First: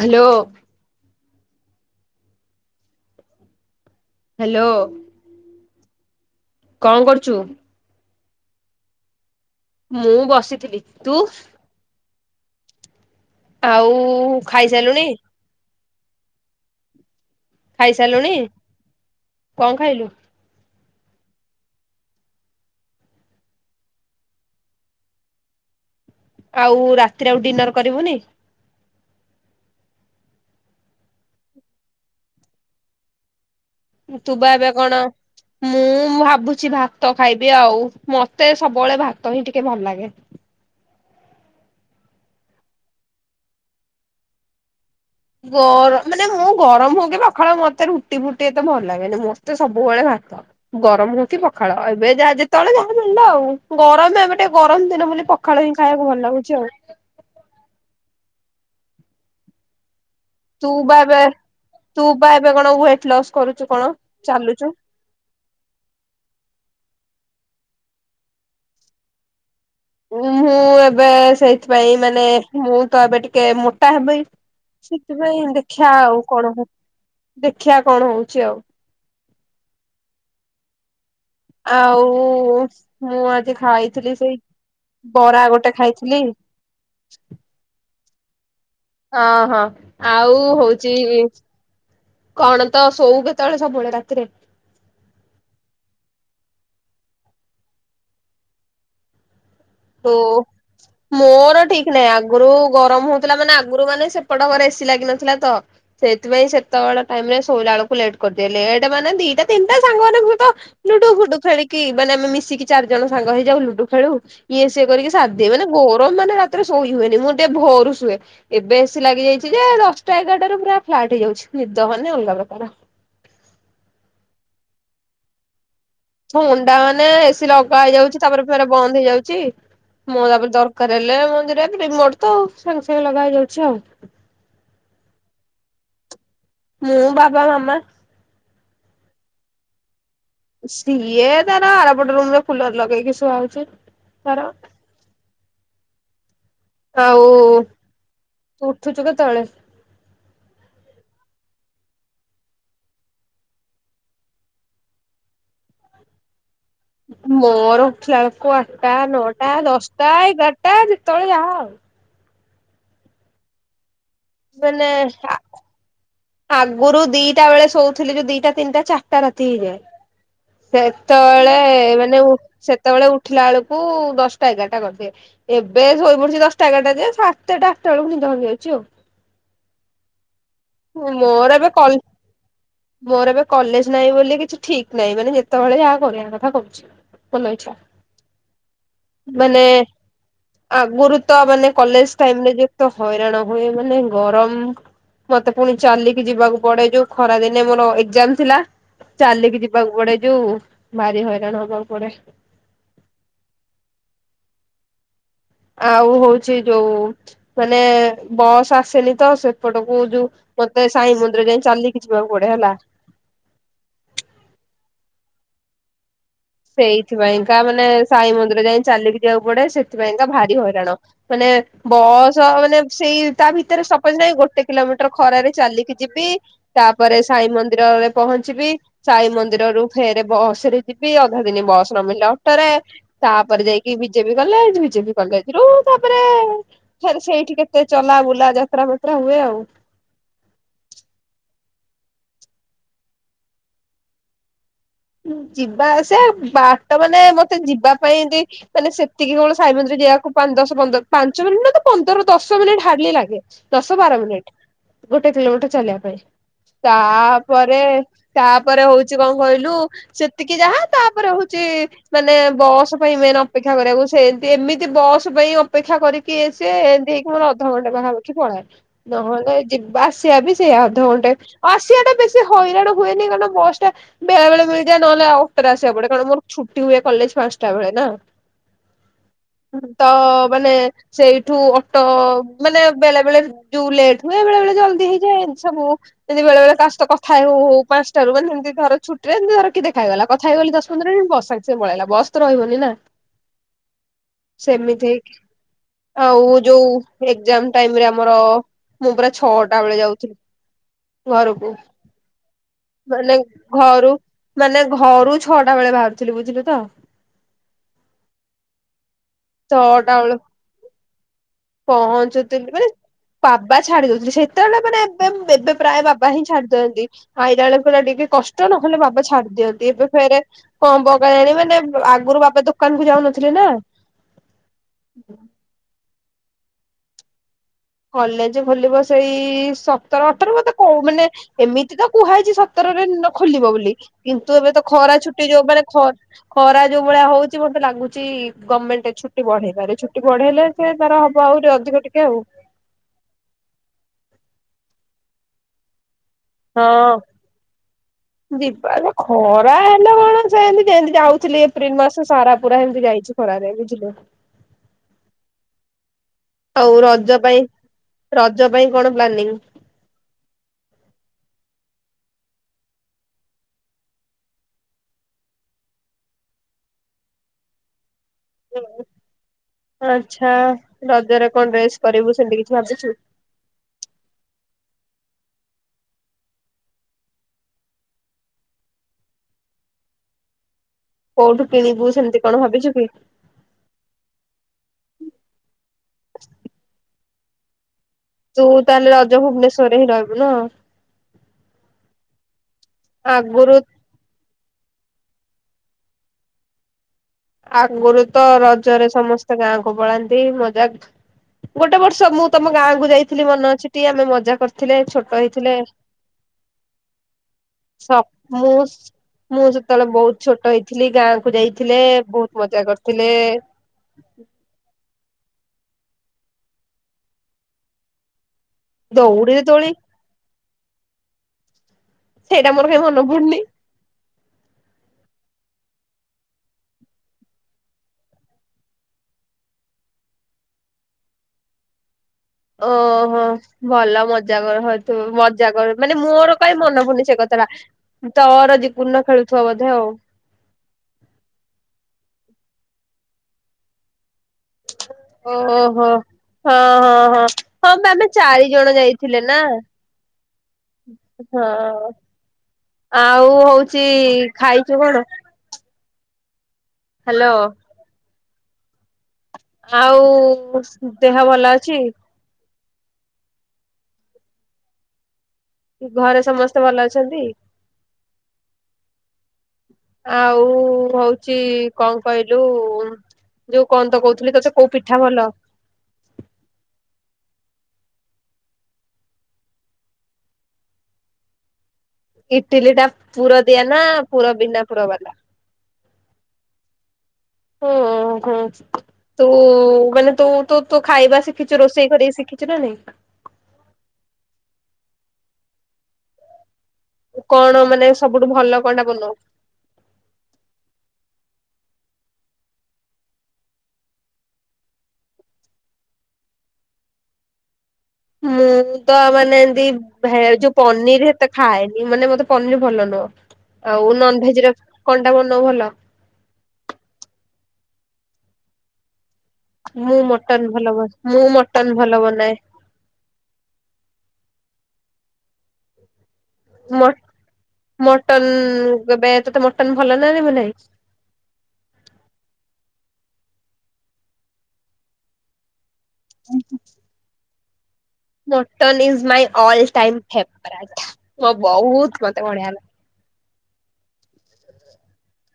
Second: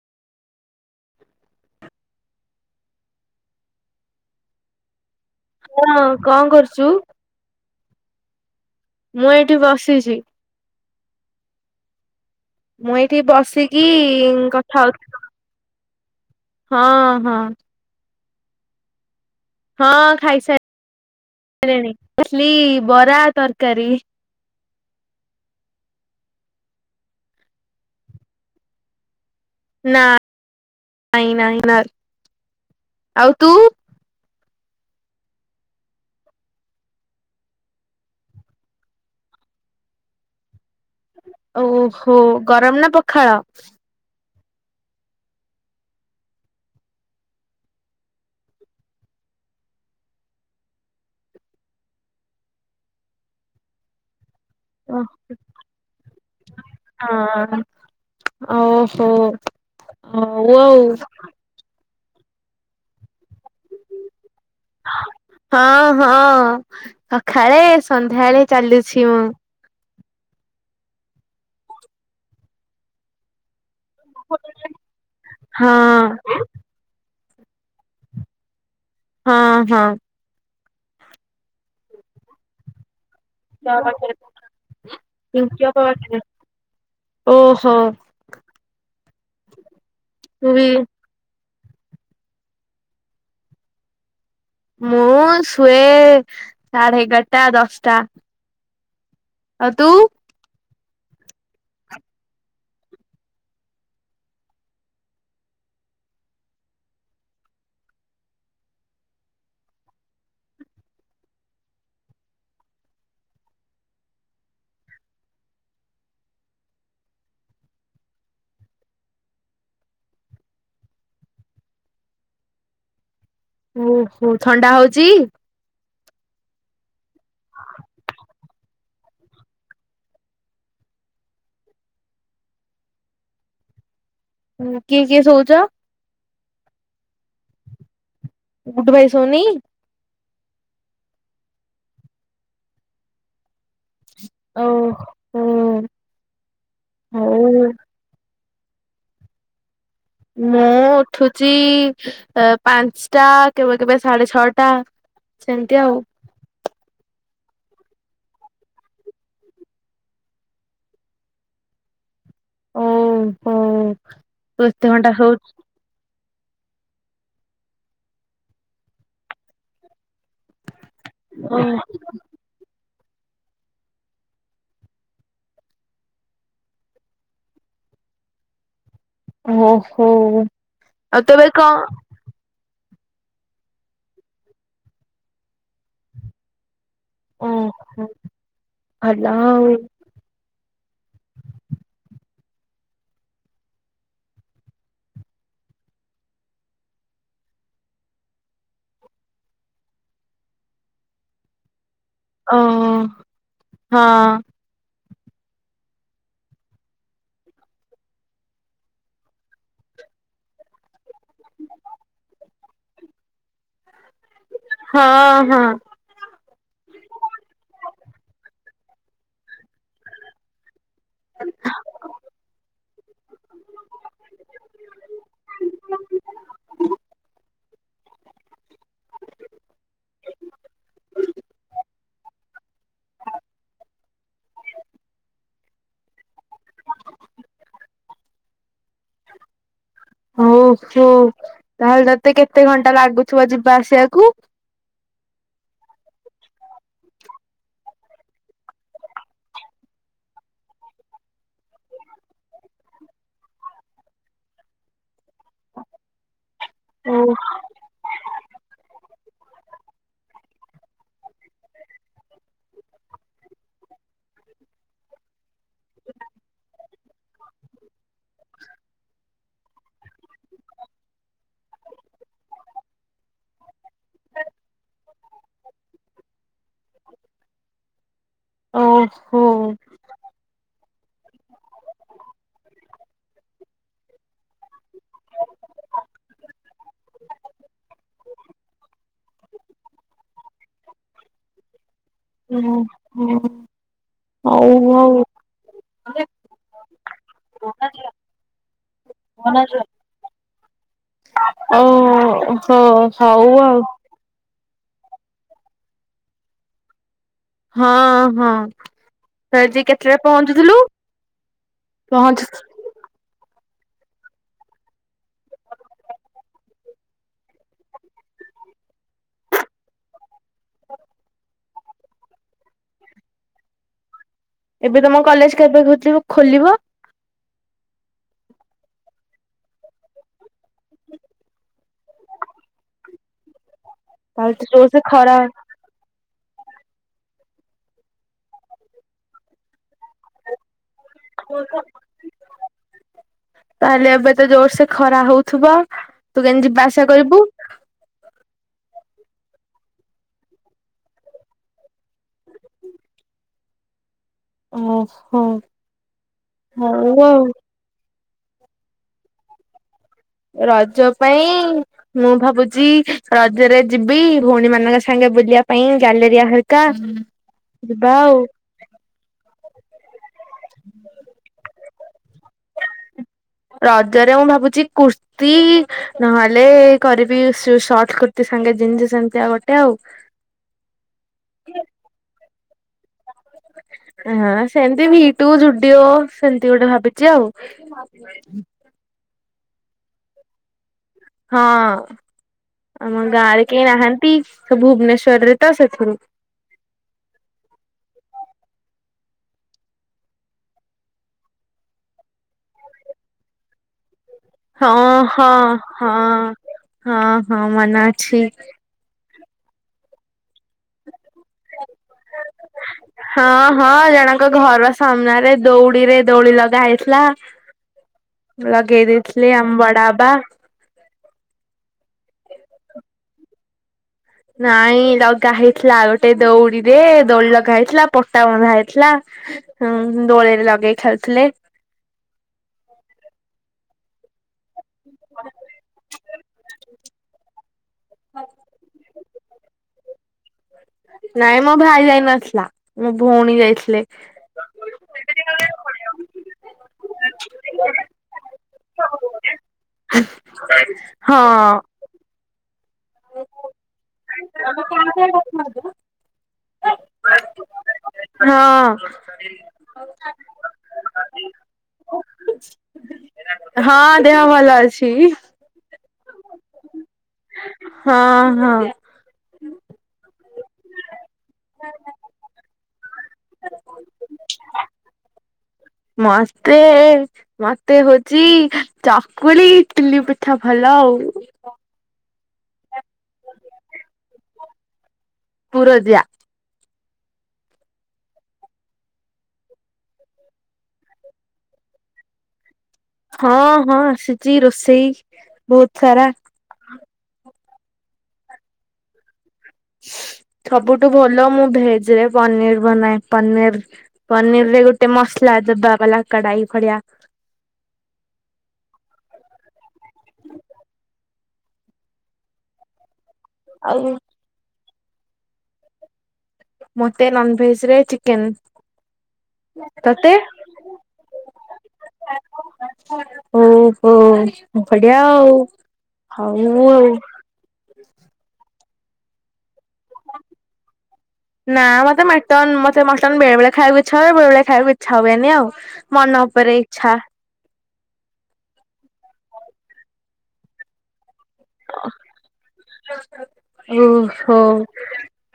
Hello hello କଣ କଣ କରୁଛୁ? କଣ କରୁଛୁ? ମୁଁ ଏ ମୁଁ ବସିଥିଲି। ତୁ ମୁଁ ଏଇ ଏଠି ଆଉ ବସିକି-ଇ-ଇ କଥା ଖାଇସାରିଲୁଣି ହଉଥିଲି ତୋ ସାଙ୍ଗରେ ହଁ ହଁ। [inaudible] ଚାଲୁଣି ହଁ ଖାଇସାଇ ସାଇଲିଣି ଘସଲି ବରା ତରକାରୀ। ଆଉ ରାତିରେ ଆଉ ଡିନର କରିବୁନି? ନା ନାଇଁ ନାଇଁ ନା ଆଉ ତୁ? ତୁ ବା ଏବେ କଣ, ମୁଁ ଭାବୁଛି ଭାତ ଖାଇବି ଆଉ ମତେ ସବୁବେଳେ ଭାତ ହିଁ ଟିକେ ଭଲ ଲାଗେ। ଓହୋ ଗରମ ନା ପଖାଳ? ଗର ମାନେ ମୁଁ ଗରମ ହଉ କି ପଖାଳ ମତେ ରୁଟି ଫୁଟି ଏତେ ଭଲ ଲାଗେନି। ମୋତେ ସବୁବେଳେ ଭାତ। ଗରମ ହଉ କି ପଖାଳ ଏବେ ଯାହା ଯେତେବେଳେ ଯାହା ମିଳିଲା ଆଉ ଗରମ ଏ ଏ ଗରମ ହଁ ଦିନ ବୋଲି ପଖାଳ ହିଁ ଖାଇବାକୁ ଭଲ ଲାଗୁଛି ଆଉ। ଓହୋ। ହଉ ତୁ ଆଉ। ବା ଏବେ ତୁ ବା ଏବେ କଣ ୱେଟ ଲସ ହଁ ହଁ ହ। ଖାଳେ ସନ୍ଧ୍ୟାବେଳେ ଚାଲିଛି ମୁଁ। ମୁଁ ମୁଁ ଏବେ ସେଇଥିପାଇଁ ମାନେ ମୁଁ ତ ଏବେ ଟିକେ ମୋ ତାହା ପାଇଁ ସେଥିପାଇଁ ଦେଖିବା ହଁ ଆଉ କଣ ହୁ ଦେଖିବା କଣ ହଉଛି ଆଉ। ହଁ ହଁ। ଆଉ-ଉ-ଉ ମୁଁ ଆଜି ଖାଇଥିଲି ସେଇ ବରା ଗୋଟେ ଖାଇଥିଲି। ଓହୋ ଅ ହଁ ଆଉ ତୁ ବି ହଉଚି କଣ ତ ଶୋଉ କେତେବେଳେ ସବୁବେଳେ ରାତିରେ ମୁଁ ଶୁଏେ ସାଢେ ଏଗାରଟା ଦଶଟା ଆଉ ତୁ? ହ ମୋର ଠିକ ନାହିଁ ଆଗରୁ ଗରମ ହଉଥିଲା ମାନେ ଆଗରୁ ମାନେ ସେପଟ ଘରେ ଏସି ଲାଗିିନଥିଲା ତ ସେଇଥିପାଇଁ ସେତେବେଳେ ଟାଇମ ରେ ଶୋଇଲା ବେଳକୁ ଲେଟ କରିଦି ଲଟ ମାନେ ଦିଟା ତିନିଟା ସାଙ୍ଗ ମାନେ ତ ଲୁଡୁ ଫୁଡୁ ଖେଳିକି ମାନେ ଆମେ ମିଶିକି ଚାରି ଜଣ ସାଙ୍ଗ ହେଇଯାଉ ଲୁଡୁ ଖେଳୁ ଇଏ ସିଏ କରିକି ସାରିଦିଏ ମାନେ ଗରମ ମାନେ ରାତିରେ ଶୋଇ ହୁଏନି ମୁଁ ଟିକେ ଭରୁ ଶୁଏ ଏବେ ଏଶି ଲାଗିଯାଇଛି ଯେ ଦଶଟା ଏଗାରଟାରୁ ପୁରା ଫ୍ଲାଟ ହେଇଯାଉଛି ନିଦ ମାନେ ଅଲଗା ପ୍ରକାର ଓହୋ ଥଣ୍ଡା ହଉଚି ମୁଣ୍ଡା ମାନେ ଏସି ଲଗା ହେଇଯାଉଛି ତାପରେ ବନ୍ଦ ହେଇଯାଉଛି ମୁଁ ତାପରେ ଦରକାର ହେଲେ ମଝିରେ ରିମୋଟ ତ ସାଙ୍ଗେ ସାଙ୍ଗେ ଲଗା ହେଇଯାଉଛି ଆଉ ହୁଁ କି କି ସୋଉଚ? ମୁଁ ବାବା ମାମା। ଗୁଡ଼ୁ ଭାଇ ସୋଉନି? ସିଏ ତାର ଆରପଟ ରୁମ ର କୁଲର ଲଗେଇକି ଶୁଆହୋଉଚି। ଓ ହୋ। ହଉ। ତୁ ଉଠୁଛୁ କେତବେଳେ? ମୁଁ ଉଠୁଚି ଏ ପାଞ୍ଚଟା କେବେ କେବେ ସାଢେ ଛଅଟା ସେମିତି ଆଉ। ମୋର ଉଠିଲା ବେଳକୁ ଆଟା ନଅଟା ଦଶଟା ଏଗାରଟା ଯେତେବେଳେ ଯାହା ଆଉ। ଓ ହୋ। ତୁ ମାନେ ଏତେ ଘଣ୍ଟା ସୋଉଚୁ ଆଗରୁ ଦିଟା ବେଳେ ଶୋଉଥିଲି ଯୋଉ ଦିଟା ତିନିଟା ଚାରିଟା ରାତି ହେଇଯାଏ। ସେତେବେଳେ ମାନେ ଉଠ ସେ ସେତେବେଳେ ଉଠିଲା ବେଳକୁ ଦଶଟା ଏଗାରଟା କରିଦିଏ ଏବେ ଶୋଇ ପଡିଚି ଦଶଟା ଏଗାରଟା ଜେ ସାତେଟା ଆଠଟା ବେଳକୁ ନିଦ ଭାଙ୍ଗି ଯାଉଚି ଆଉ। ଓ ହୋ। ମୋର ଏବେ କ ମୋର ଏବେ କଲେଜ ନାହିଁ ବୋଲି କିଛି ଠିକ ନାହିଁ ମାନେ ଯେତେବେଳେ ଯାହା କରିବା କଥା କରୁଛି। ମନଇଛା ଓହୋ ଭଲ ମାନେ ଆଉ। ଆଗୁରୁ ତ ମାନେ କଲେଜ ଟାଇମରେ କେତେ ହଇରାଣ ହୁଏ ମାନେ ଗରମ ମତେ ପୁଣି ଚାଲିକି ଯିବାକୁ ପଡେ ଯୋଉ ଖରା ଦିନେ ମୋର ଏଗଜାମ୍ ଥିଲା ଚାଲିକି ଯିବାକୁ ପଡେ ଜୋଉ ଭାରି ହଇରାଣ ହବ ଓ ହୋ ହଁ। ଆଉ ହଉଚି ଯୋଉ ମାନେ ବସ୍ ଆସେନି ତ ସେପଟକୁ ଯୋଉ ମତେ ସାଇ ମନ୍ଦି ଦୂରରେ ଯାଇଁକି ଚାଲିକି ଯିବାକୁ ପଡେ ହେଲା। ହଁ ହଁ। ସେଇଥିପାଇଁକା ମାନେ ସାଇ ମନ୍ଦିର ଯାଇ ଚାଲିକି ଯିବାକୁ ପଡେ ସେଥିପାଇଁକା ଭାରି ହଇରାଣ ମାନେ ବସ ମାନେ ସେଇ ତା ଭିତରେ ସପୋଜ ନାଇଁ ଗୋଟେ କିଲୋମିଟର ଖରାରେ ଚାଲିକି ଯିବି ତାପରେ ସାଇ ମନ୍ଦିରରେ ପହଞ୍ଚିବି। ସାଇ ମନ୍ଦିରରୁୁ ଫେର ବସରେ ଯିବି ବସ ନ ମିଳିଲା ଅଟୋରେ ତାପରେ ଯାଇକି ବିଜେପି କଲେଜ ବିଜେପି କଲେଜରୁୁ ତାପରେ ଫେରେ ସେଇଠି କେତେ ଚଲା ବୁଲା ଯାତ୍ରା ମାତ୍ରା ହୁଏ ଆଉ। ହଉ ହ ତାହେଲେ ତତେ କେତେ ଘଣ୍ଟା ଲାଗୁଥିବ ଯିବା ଆସିବାକୁ? ଯିବା ଆସ ବାଟ ମାନେ ମତେ ଯିବା ପାଇଁ ମାନେ ସେତିକି ବେଳୁ ସାଇ ମନ୍ଦିର ଯିବାକୁ ପାଞ୍ଚ ଦଶ ପନ୍ଦର ପାଞ୍ଚ ମିନିଟ ନୁହ ତ ପନ୍ଦରରୁ ଦଶ ମିନିଟ ହାଡଲି ଲାଗେ ଦଶ ବାର ମିନିଟ୍। ଗୋଟେ କିଲୋମିଟର ଚାଲିବା ପାଇଁ ଓ ତାପରେ ତାପରେ ହଉଛି କଣ କହିଲୁ? ସେତିକି ଯାହା ତାପରେ ହଉଛି ମାନେ ବସ୍ ପାଇଁ ମେନ୍ ଅପେକ୍ଷା କରିବାକୁ ସେମତି ଏମିତି ବସ୍ ପାଇଁ ଅପେକ୍ଷା କରିକି ଆସେ ଏମିତି ହେଇକି ମୋର ଅଧଘଣ୍ଟେ ପାଖାପାଖି ପଳାଏ ନହଲେ ଜିବା ଆସିବା ବି ସେଇ ଅଧଘଣ୍ଟେ ଆସିବା ଟା ବେଶୀ ହଇରାଣ ହୁଏନି କାରଣ ବସ୍ ଟା ବେଳେ ବେଳେ ନହେଲେ ଆଉଥରେ ଆସିବକୁ ପଡ଼ିବ କାରଣ ମୋର ଛୁଟି ହୁଏ କଲେଜ ପାଞ୍ଚଟା ବେଳେ ନା। ଓହୋ [inaudible] ତ ମାନେ ସେଇଠୁ ଅଟୋ ମାନେ ବେଳେ ବେଳେ ଯୋଉ ଲେଟ୍ ହୁଏ ବେଳେ ବେଳେ ଜଲ୍ଦି ହେଇଯାଏ ସବୁ ଏମିତି ବେଳେ ବଳେ ତା କଥା ହଉ ହଉ ପାଞ୍ଚଟାରୁ ମାନେ ଏମିତି ଧର ଛୁଟିରେ ଏମିତିର ଦେଖାହେଇଗଲା କଥା ହେଇଗଲି ଦଶ ପନ୍ଦର୍ ମିନିଟ୍ ବସ ସାଙ୍ଗେ ସାଙ୍ଗେ ପଳେଇଲା। ବସ୍ ତ ଓହୋ ରହିବନି ନା ହଉ ସେମିତି ହଉ। ଆଉ ଯୋଉ ଏକ୍ଜାମ ଓହୋ ଟାଇମ୍ଏ ରେ ଆମର ମୁଁ ପୁରା ହଉ ଛଅଟା ବେଳେ ଯାଉଥିଲି। ଘରକୁ। ଆଉ ହଁ ମାନେ ହଉ ଆଉ। ଘରୁ ମାନେ ଘରୁ ଛଅଟା ବେଳେ ବାହାରୁଥିଲି ବୁଝିଲୁ ତ। ହଁ ହଁ ସେଜି ଛଅଟା କେତେଟାରେ ବେଳୁ ପହଞ୍ଚୁଥିଲୁ ପହଞ୍ଚି ପହଞ୍ଚୁଥିଲି ମାନେ ବାବା ଛାଡି ଦଉଥିଲେ ସେତେବେଳେ ମାନେ ଏବେ ଏବେ ପ୍ରାୟ ବାବା ହିଁ ଛାଡି ଦିଅନ୍ତି ଆଇଲା ବେଳକୁ ଟିକେ କଷ୍ଟ ନହଲେ ବାବା ଛାଡି ଦିଅନ୍ତି ଏବେ ଫରେ କଣ ପକାଯାଣି ମାନେ ଆଗରୁ ବାବା ଦୋକାନକୁ ଯାଉନଥିଲେ ନା। ଏବେ ତମ କଲେଜ କେବେ ଖୋଲିବ? ଖୋଲିବ। କଲେଜ ଖୋଲିବ ସେଇ ସତର ଅଠର ମତେ କ ମାନେ ଏମିତି ତ କୁହାଯଇଛି ସତରରେ ଖୋଲିବ ବୋଲି କିନ୍ତୁ ଏବେ ତ ଖରା ଛୁଟି ଯୋଉ ମାନେ ଖ ଖରା ଯୋଉ ଭଳିଆ ହଉଛି ମତେ ଲାଗୁଛି ଗଭର୍ଣ୍ଣମେଣ୍ଟ ଛୁଟି ବଢେଇବାରେ ଛୁଟି ବଢେଇଲେ ସେ ତାର ହବ ଆହୁରି ଅଧିକ ଟିକେ ଆଉ ତାହେଲେ ଏବେ ତ ଜୋର ସେ ଖରା ହଉଥିବ। ତୁ କେମିତି ଜିବା ଆସିବା ହଁ। କରିବୁ? ଯିବା ଖରା ହେଲା କଣ ସେମିତି ଯେମିତି ଯାଉଥିଲି ଏପ୍ରିଲ ମାସ ସାରା ପୁରା ସେମିତି ଯାଇଛି ଖରାରେ ବୁଝିଲୁ। ଓ ହୋ। ହଉ ରଜ ପାଇଁ ରଜ ପାଇଁ କଣ ପ୍ଲାନିଂ? ରଜ ପାଇଁ ମୁଁ ଭାବୁଛି ରଜରେ ଯିବି ଭଉଣୀ ମାନଙ୍କ ସାଙ୍ଗେ ବୁଲିବା ପାଇଁ ଗ୍ୟାଲେରିଆ ହେରିକା। ୱାଓ। ଆଚ୍ଛା ରଜରେ କଣ ଡ୍ରେସ୍ କରିବୁ ସେମିତି କିଛି ଭାବୁଛୁ। ରଜରେ ମୁଁ ଭାବୁଛି କୁର୍ତ୍ତି ନହେଲେ କରିବି ସର୍ଟ କୁର୍ତ୍ତିୀ ସାଙ୍ଗେ ଜିନସ ସେମିତି ଆଉ ଗୋଟେ ଆଉ କୋଉଠୁ କିଣିବୁ ସେମତି କଣ ଭାବିଛୁ। ହୁଁ। ହଁ ସେମିତି ଭିଟୁ ଯୁଡିଓ ସେମିତି ଗୋଟେ ଭାବିଛି ଆଉ। ଏ ତୁ ତାହେଲେ ରଜ ଭୁବନେଶ୍ଵର ରେ ହିଁ ରହିବୁ ନା। ହଁ ଆମ ଗାଁ ରେ ଆଗରୁ କେହି ନାହାନ୍ତି ତ ଭୁବନେଶ୍୍ୱର ରେ ତ ସେଥିରୁ ଆଗରୁ ତ ରଜରେ ସମସ୍ତେ ଗାଁକୁ ପଳାନ୍ତି ମଜା ଗୋଟେ ବର୍ଷ ମୁଁ ତମ ଗାଁକୁ ଯାଇଥିଲି ମନେ ଅଛି ଟିକେ ଆମେ ମ ହଁ ହଁ ହଁ ହଁ ହଁ ମନ ସ ଅଛି। ମୁଁ ମୁଁ ଜେତବେଳେ ବହୁତ ଛୋଟ ହେଇଥିଲି ଗାଁ କୁ ଯାଇଥିଲେ ବହୁତ ମଜା କରିଥିଲେ। ହଁ ହଁ ଜଣଙ୍କ ଘରୁ ଆସ ସାମ୍ନାରେ ଦଉଡି ରେ ଦୋଳି ଲଗା ହେଇଥିଲା। ଲଗେଇ ଦେଇଥିଲି ଦଉଡିରେ ଆମ ଦୋଳି ବଡା ଆପା ସେଇଟା ମୋର କାଇଁ ମନେ ପଡୁନି। ନାଇଁ ଲଗା ହେଇଥିଲା ଗୋଟେ ଦଉଡିରେ ଦୋଳି ଲଗା ହେଇଥିଲା ପଟା ବନ୍ଧା ହେଇଥିଲା ଉଁ ଦୋଳିରେ ଲଗେଇ ଖେଳୁଥିଲେ। ଓହୋ ଭଲ ମଜା କର ହଉଥିବ ମଜା କର ମାନେ ମୋର କାଇଁ ମନ ପଡୁନି ସେ କଥାଟା ତୋର ଦିପୁନ ର ଖେଳୁଥିବ ବୋଧେ ଆଉ। ନାଇଁ ମୋ ଭାଇ ଯାଇ ନଥିଲା ମୋ ଭଉଣୀ ଯାଇଥିଲେ। ଓହୋ ହଁ ହଁ ହଁ ହଁ ପା ଆମେ ଚାରି ଜଣ ଯାଇଥିଲେ ନା ହଁ। ଆଉ ହଉଚି ଖାଇଚୁ କଣ? ହ୍ୟାଲୋ। ହଁ। ଆଉ ଦେହ ଭଲ ଅଛି? ହଁ ଦେହ ଭଲ ଅଛି। ଘରେ ସମସ୍ତେ ଭଲ ଅଛନ୍ତି? ହଁ ହଁ। ଆଉ ହଉଛି କଣ କହିଲୁ ଯୋଉ କନ୍ଦ କହୁଥିଲି ତଛ କୋଉ ପିଠା ଭଲ? ମତେ ମତେ ହଉଚ ଚକୁଳି ଇଟିଲି ପିଠା ଭଲ ଆଉ। ଇଟିଲି ଟା ପୁର ଦିଆ ନା ପୁର ବିନା ପୁର ବାଲା? ପୁରଦିଆ। ହୁଁ ହୁଁ ତୁ ମାନେ ତୁ ତୁ ତୁ ଖାଇବା ଶିଖିଛୁ ରୋଷେଇ କରିକି ଶିଖିଛୁ ନା ନାଇଁ। ହଁ ହଁ ଆସିଛି ରୋଷେଇ ବହୁତ ସାରା। କଣ ମାନେ ସବୁଠୁ ଭଲ କଣଟା ବନଉ। ସବୁଠୁ ଭଲ ମୁଁ ଭେଜରେ ପନିର ବନାଏ ପନିର ପନିର ରେ ଗୋଟେ ମସଲା ଦବା ବାଲା କଡାଇ ଭଳିଆ। ମୁଁ ତ ମାନେ ଏମତି ଭେ ଯୋଉ ପନିର ସେତେ ଖାଏନି ମାନେ ମତେ ପନିର ଭଲ ନୁହଁ। ଆଉ ନନ ଭେଜ ର କଣ୍ଟା ବନଉ ଭଲ। ମୋତେ ନଭେଜେରେ ଚିକେନ୍ ମୁଁ ମଟନ ଭଲ ମୁଁ ମଟନ ଭଲ ବନାଏ। ଓହୋ [inaudible] ବଢିଆ ଆଉ। ହୋଉ ମ ଆଉ। ମଟନ କେବେ ତତେ ମ ନାଁ ମତେ ମଟନ ମ ସେ ମଟନ୍ ବେଳେ ବେଳେ ଖଇବାକୁ ଇଚ୍ଛା ହୁଏ ବେଳେ ବେଳେ ଖାଇବାକୁ ଇଚ୍ଛା ହୁଏନି ଆଉ। ମନ ଉପରେ ଇଚ୍ଛା। Mutton is my all time favourite. ଓଁ ବହୁତ ମତେ ବଢିଆ ଓହୋ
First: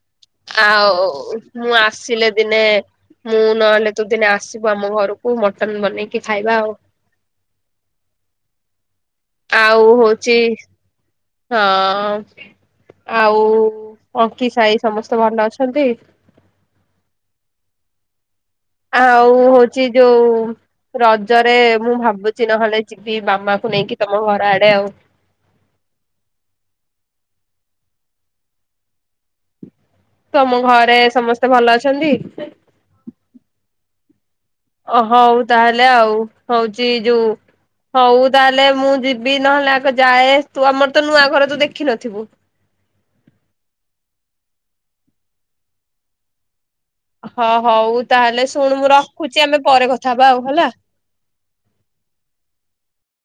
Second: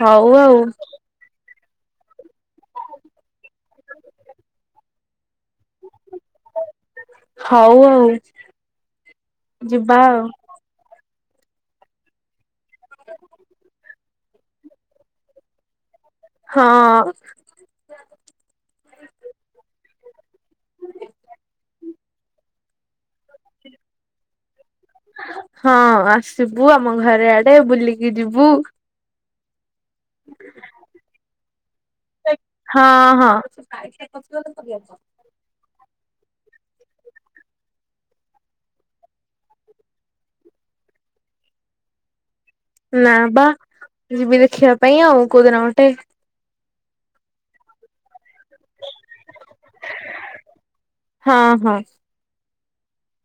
ହଉ ଆଉ। ମୁଁ ଆସିଲେ ଦିନେ ମୁଁ ନହେଲେ ତୁ ଦିନେ ଆସିବୁ ଆମ ଘରକୁ ମ ମଟନ ବନେଇକି ଖାଇବା ଆଉ। [inaudible] ହଉ ଆଉ ଆଉ ହଉଛିି ହଁ ଆଉ ଅଙ୍କି ସାହି ସମସ୍ତେ ଭଲ ଅଛନ୍ତି। ହଁ। [inaudible] ଆଉ ହଉଛି ଯୋଉ ରଜରେ ମୁଁ ଭାବୁଛି ନହେଲେ ଯିବି ମାମାକୁ ନେଇକି ତମ ଘର ଆଡେ ଆଉ। [inaudible] ହଁ ଆସିବୁ ଆମ ଘରେ ଆଡେ ବୁଲିକି ଯିବୁ। ତମ ଘରେ ସମସ୍ତେ [inaudible] ହଁ ହଁ। [inaudible] ଅ ହଉ ତାହେଲେ ଆଉ ହଉଛି ଯୋଉଁ ହଉ ତାହେଲେ ମୁଁ ଯିବି ନହେଲେ ଆଗ ଯାଏ ତୁ ଆମର ତ ନୂଆ ଘରେ ତୁ ଦେଖିନଥିବୁ। ନାଁ ବା ଯିବି ଦେଖିବା ପାଇଁ ଆଉ କୋଉଦିନ ଗୋଟେ ହଁ ହୋଉ ତାହେଲେ ଶୁଣ ମୁଁ ରଖୁଛି ଆମେ ପରେ କଥା ହବା ଆଉ ହେଲା। [inaudible] ହଁ ହଁ।